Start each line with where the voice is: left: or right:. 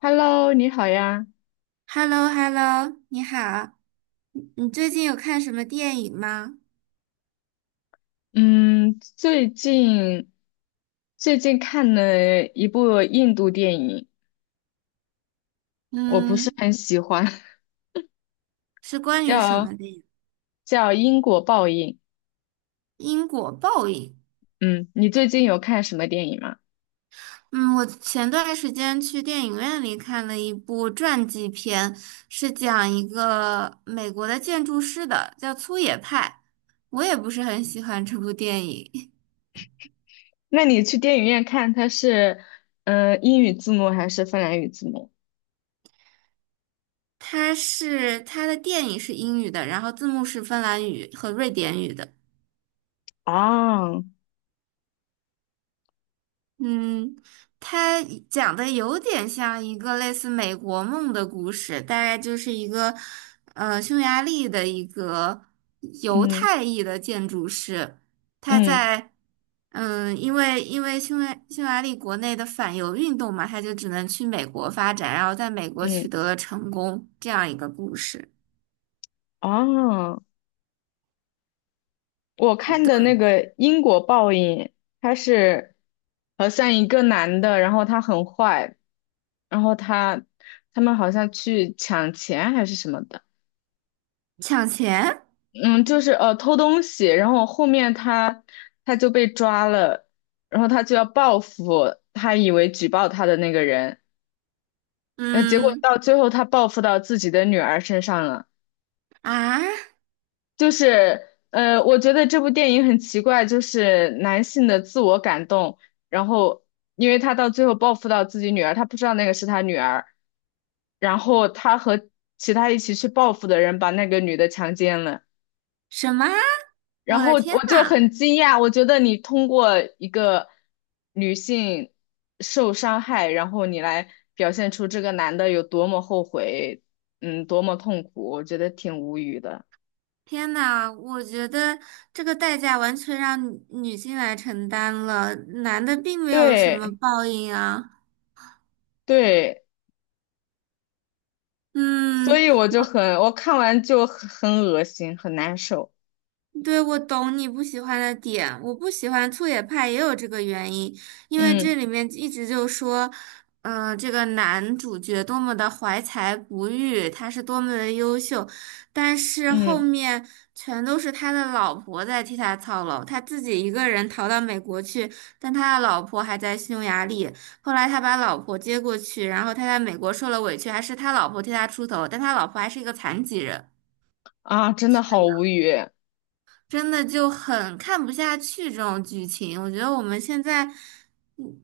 left: Hello，你好呀。
right: h e l l o h e l l o 你好，你最近有看什么电影吗？
left: 嗯，最近最近看了一部印度电影，我不是
right: 嗯，
left: 很喜欢，
right: 是关于什
left: 叫
right: 么的呀？
left: 叫《因果报应》。
right: 因果报应。
left: 嗯，你最近有看什么电影吗？
right: 嗯，我前段时间去电影院里看了一部传记片，是讲一个美国的建筑师的，叫粗野派。我也不是很喜欢这部电影，
left: 那你去电影院看，它是英语字幕还是芬兰语字幕？
right: 它的电影是英语的，然后字幕是芬兰语和瑞典语的。
left: 啊，
right: 嗯，他讲的有点像一个类似美国梦的故事，大概就是一个，匈牙利的一个犹
left: 嗯
right: 太裔的建筑师，他
left: 嗯
right: 在，因为匈牙利国内的反犹运动嘛，他就只能去美国发展，然后在美国
left: 嗯，
right: 取得了成功，这样一个故事。
left: 哦，我看的那
right: 对，
left: 个因果报应，他是好像一个男的，然后他很坏，然后他他们好像去抢钱还是什么的，
right: 抢钱？
left: 嗯，就是偷东西，然后后面他他就被抓了，然后他就要报复他以为举报他的那个人，结果
right: 嗯
left: 到最后他报复到自己的女儿身上了。
right: 啊，
left: 就是我觉得这部电影很奇怪，就是男性的自我感动，然后因为他到最后报复到自己女儿，他不知道那个是他女儿，然后他和其他一起去报复的人把那个女的强奸了，
right: 什么？
left: 然
right: 我
left: 后
right: 的天
left: 我就
right: 呐！
left: 很惊讶，我觉得你通过一个女性受伤害，然后你来表现出这个男的有多么后悔，嗯，多么痛苦，我觉得挺无语的，
right: 天呐，我觉得这个代价完全让女性来承担了，男的并没有什么
left: 对
right: 报应啊。
left: 对。所
right: 嗯，
left: 以我就很，我看完就很恶心，很难受。
right: 对，我懂你不喜欢的点。我不喜欢粗野派也有这个原因，因为这
left: 嗯
right: 里面一直就说，这个男主角多么的怀才不遇，他是多么的优秀，但是后
left: 嗯。
right: 面全都是他的老婆在替他操劳，他自己一个人逃到美国去，但他的老婆还在匈牙利。后来他把老婆接过去，然后他在美国受了委屈，还是他老婆替他出头，但他老婆还是一个残疾人。
left: 啊，真的好无语。
right: 真的就很看不下去这种剧情。我觉得我们现在，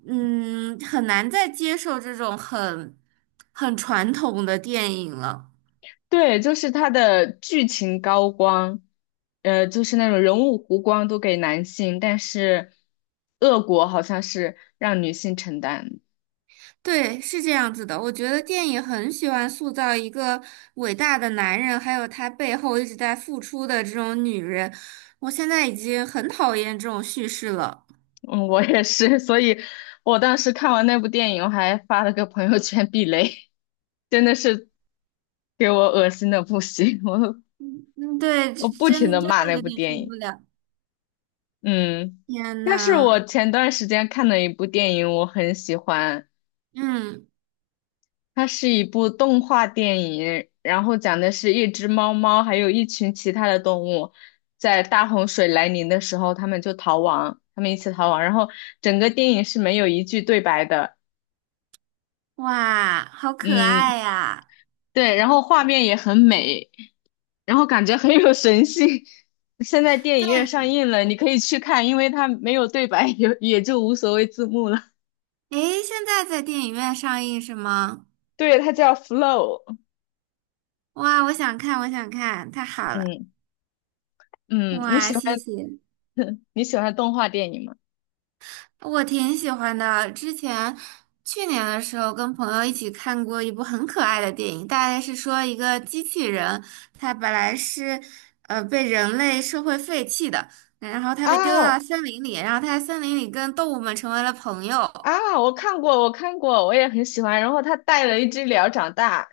right: 嗯，很难再接受这种很传统的电影了。
left: 对，就是他的剧情高光，就是那种人物弧光都给男性，但是恶果好像是让女性承担。
right: 对，是这样子的。我觉得电影很喜欢塑造一个伟大的男人，还有他背后一直在付出的这种女人。我现在已经很讨厌这种叙事了。
left: 嗯，我也是，所以我当时看完那部电影，我还发了个朋友圈避雷，真的是给我恶心的不行，我
right: 嗯，对，
left: 我不停
right: 真
left: 的
right: 真
left: 骂
right: 的
left: 那
right: 有
left: 部
right: 点受
left: 电
right: 不
left: 影。
right: 了。
left: 嗯，
right: 天
left: 但是
right: 呐，
left: 我前段时间看的一部电影，我很喜欢，
right: 嗯，
left: 它是一部动画电影，然后讲的是一只猫猫还有一群其他的动物，在大洪水来临的时候，他们就逃亡，他们一起逃亡，然后整个电影是没有一句对白的，
right: 哇，好可
left: 嗯，
right: 爱呀！
left: 对，然后画面也很美，然后感觉很有神性。现在电影院
right: 对，
left: 上映了，你可以去看，因为它没有对白，也就无所谓字幕了。
right: 诶，现在在电影院上映是吗？
left: 对，它叫《Flow》。
right: 哇，我想看，我想看，太好了！
left: 嗯嗯，你
right: 哇，
left: 喜欢
right: 谢谢，
left: 你喜欢动画电影吗？
right: 我挺喜欢的。之前去年的时候跟朋友一起看过一部很可爱的电影，大概是说一个机器人，它本来是被人类社会废弃的，然后它被丢到
left: 啊
right: 了森林里，然后它在森林里跟动物们成为了朋友。
left: 啊，我看过，我看过，我也很喜欢。然后他带了一只鸟长大，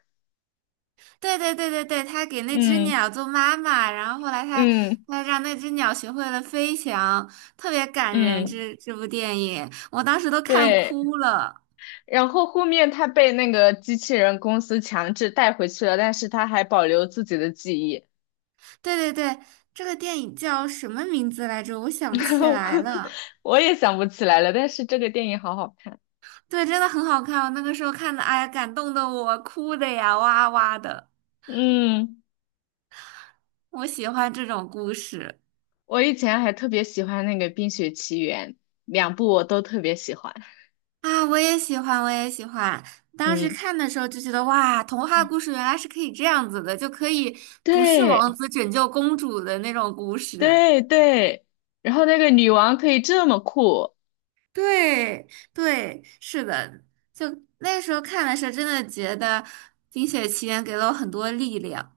right: 对对对对对，他给那只
left: 嗯
right: 鸟做妈妈，然后后来他
left: 嗯。
right: 他让那只鸟学会了飞翔，特别感人。
left: 嗯，
right: 这部电影我当时都看
left: 对。
right: 哭了。
left: 然后后面他被那个机器人公司强制带回去了，但是他还保留自己的记忆。
right: 对对对，这个电影叫什么名字来着？我想不起来 了。
left: 我也想不起来了，但是这个电影好好看。
right: 对，真的很好看，我那个时候看的，哎呀，感动的我哭的呀，哇哇的。
left: 嗯，
right: 我喜欢这种故事。
left: 我以前还特别喜欢那个《冰雪奇缘》，两部我都特别喜欢。
right: 啊，我也喜欢，我也喜欢。当时
left: 嗯，
right: 看的时候就觉得，哇，童话故
left: 嗯
right: 事原来是可以这样子的，就可以不是
left: 对。
right: 王子拯救公主的那种故事。
left: 对对，然后那个女王可以这么酷，
right: 对，对，是的，就那时候看的时候，真的觉得《冰雪奇缘》给了我很多力量。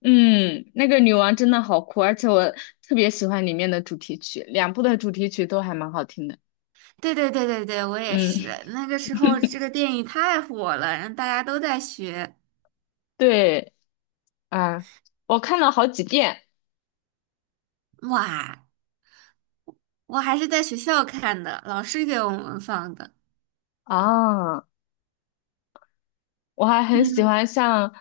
left: 嗯，那个女王真的好酷，而且我特别喜欢里面的主题曲，两部的主题曲都还蛮好听的，
right: 对对对对对，我也
left: 嗯，
right: 是。那个时候这个电影太火了，然后大家都在学。
left: 对，啊，我看了好几遍。
right: 哇，我还是在学校看的，老师给我们放的。
left: 啊，我还很喜
right: 嗯。
left: 欢像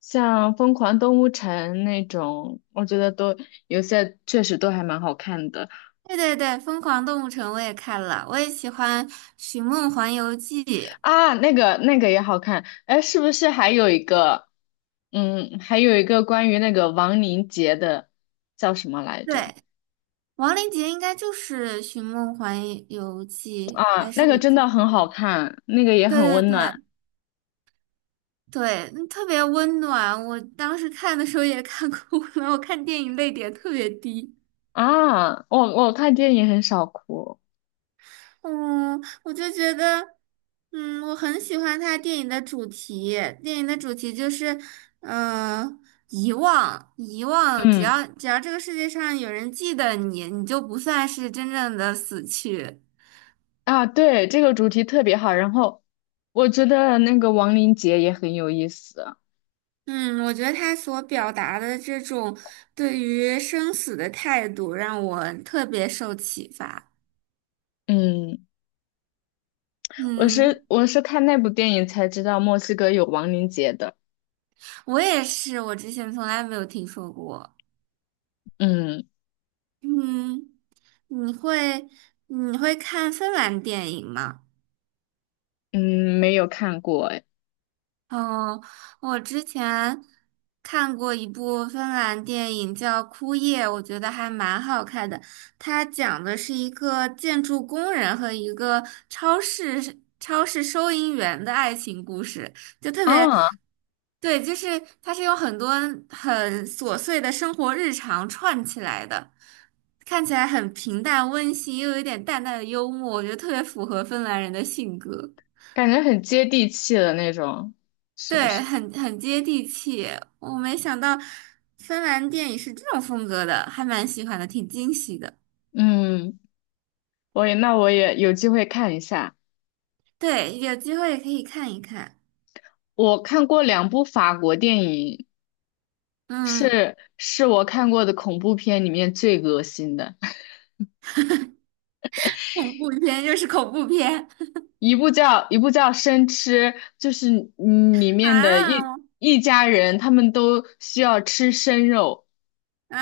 left: 像《疯狂动物城》那种，我觉得都有些确实都还蛮好看的，
right: 对对对，《疯狂动物城》我也看了，我也喜欢《寻梦环游记》。
left: 啊，那个那个也好看，哎，是不是还有一个，嗯，还有一个关于那个亡灵节的，叫什么来着？
right: 对，王林杰应该就是《寻梦环游记》，
left: 啊，
right: 还是
left: 那个
right: 我
left: 真
right: 记
left: 的
right: 错
left: 很好
right: 了？
left: 看，那个也
right: 对
left: 很
right: 对
left: 温暖。
right: 对对，嗯特别温暖。我当时看的时候也看哭了，我看电影泪点特别低。
left: 啊，我看电影很少哭，
right: 嗯，我就觉得，我很喜欢他电影的主题。电影的主题就是，呃，遗忘，遗忘。只
left: 嗯
right: 要只要这个世界上有人记得你，你就不算是真正的死去。
left: 啊，对，这个主题特别好。然后我觉得那个亡灵节也很有意思，
right: 嗯，我觉得他所表达的这种对于生死的态度，让我特别受启发。
left: 嗯，我
right: 嗯，
left: 是我是看那部电影才知道墨西哥有亡灵节的，
right: 我也是，我之前从来没有听说过。
left: 嗯
right: 嗯，你会你会看芬兰电影吗？
left: 嗯，没有看过哎。
right: 哦，我之前看过一部芬兰电影叫《枯叶》，我觉得还蛮好看的。它讲的是一个建筑工人和一个超市收银员的爱情故事，就特别，
left: 啊，
right: 对，就是它是有很多很琐碎的生活日常串起来的，看起来很平淡温馨，又有一点淡淡的幽默，我觉得特别符合芬兰人的性格。
left: 感觉很接地气的那种，是不
right: 对，
left: 是？
right: 很接地气。我没想到芬兰电影是这种风格的，还蛮喜欢的，挺惊喜的。
left: 嗯，我也，那我也有机会看一下。
right: 对，有机会可以看一看。
left: 我看过两部法国电影，
right: 嗯，
left: 是我看过的恐怖片里面最恶心的，
right: 恐怖片又是恐怖片
left: 一部叫《生吃》，就是里面的一
right: 啊
left: 一家人，他们都需要吃生肉。
right: 啊！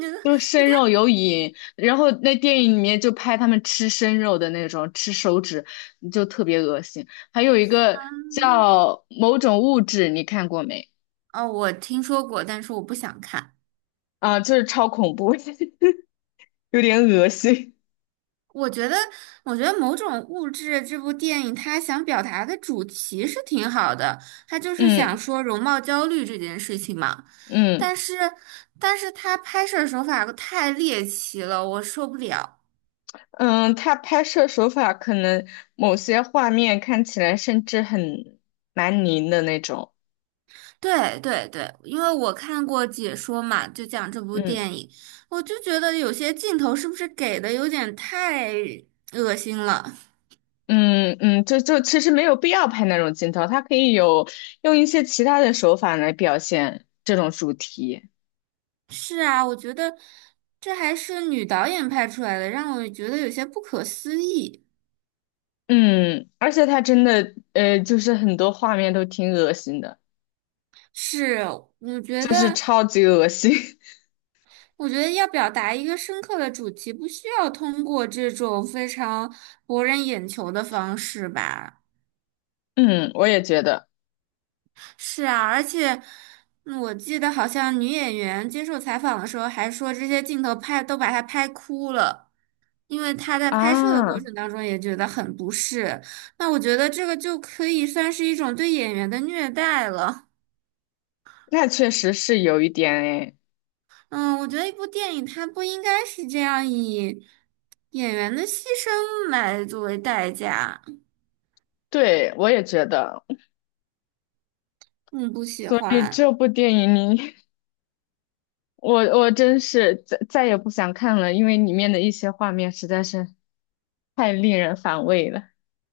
right: 你这
left: 就是
right: 有
left: 生
right: 点……
left: 肉有瘾，然后那电影里面就拍他们吃生肉的那种，吃手指就特别恶心。还有一个
right: 嗯
left: 叫某种物质，你看过没？
right: 哦，我听说过，但是我不想看。
left: 啊，就是超恐怖，有点恶心。
right: 我觉得，某种物质这部电影，它想表达的主题是挺好的，它就是想
left: 嗯
right: 说容貌焦虑这件事情嘛。
left: 嗯
right: 但是，它拍摄手法太猎奇了，我受不了。
left: 嗯，他拍摄手法可能某些画面看起来甚至很蛮凝的那种。
right: 对对对，因为我看过解说嘛，就讲这部
left: 嗯
right: 电影，我就觉得有些镜头是不是给的有点太恶心了。
left: 嗯，就其实没有必要拍那种镜头，他可以有用一些其他的手法来表现这种主题。
right: 是啊，我觉得这还是女导演拍出来的，让我觉得有些不可思议。
left: 嗯，而且他真的，就是很多画面都挺恶心的，
right: 是，我觉
left: 就是
right: 得，
left: 超级恶心。
right: 要表达一个深刻的主题，不需要通过这种非常博人眼球的方式吧。
left: 嗯，我也觉得。
right: 是啊，而且我记得好像女演员接受采访的时候还说，这些镜头拍都把她拍哭了，因为她在拍摄的过
left: 啊，
right: 程当中也觉得很不适。那我觉得这个就可以算是一种对演员的虐待了。
left: 那确实是有一点诶。
right: 嗯，我觉得一部电影它不应该是这样以演员的牺牲来作为代价。
left: 对，我也觉得，
right: 嗯，不喜
left: 所以
right: 欢。
left: 这部电影你，我真是再也不想看了，因为里面的一些画面实在是太令人反胃了。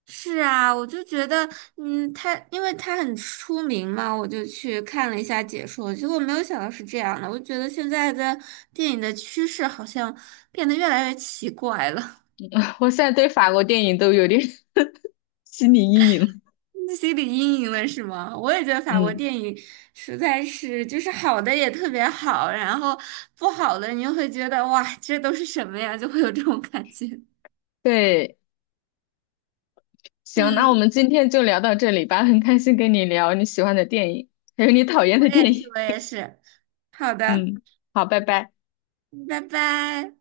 right: 是啊，我就觉得，嗯，他因为他很出名嘛，我就去看了一下解说，结果没有想到是这样的。我觉得现在的电影的趋势好像变得越来越奇怪了。
left: 我现在对法国电影都有点 心理阴影了。
right: 心理阴影了是吗？我也觉得法国
left: 嗯，
right: 电影实在是，就是好的也特别好，然后不好的你就会觉得哇，这都是什么呀？就会有这种感觉。
left: 对。行，那我
right: 嗯，
left: 们今天就聊到这里吧，很开心跟你聊你喜欢的电影，还有你讨厌
right: 我
left: 的
right: 也
left: 电
right: 是，
left: 影。
right: 我也是。好的，
left: 嗯，好，拜拜。
right: 拜拜。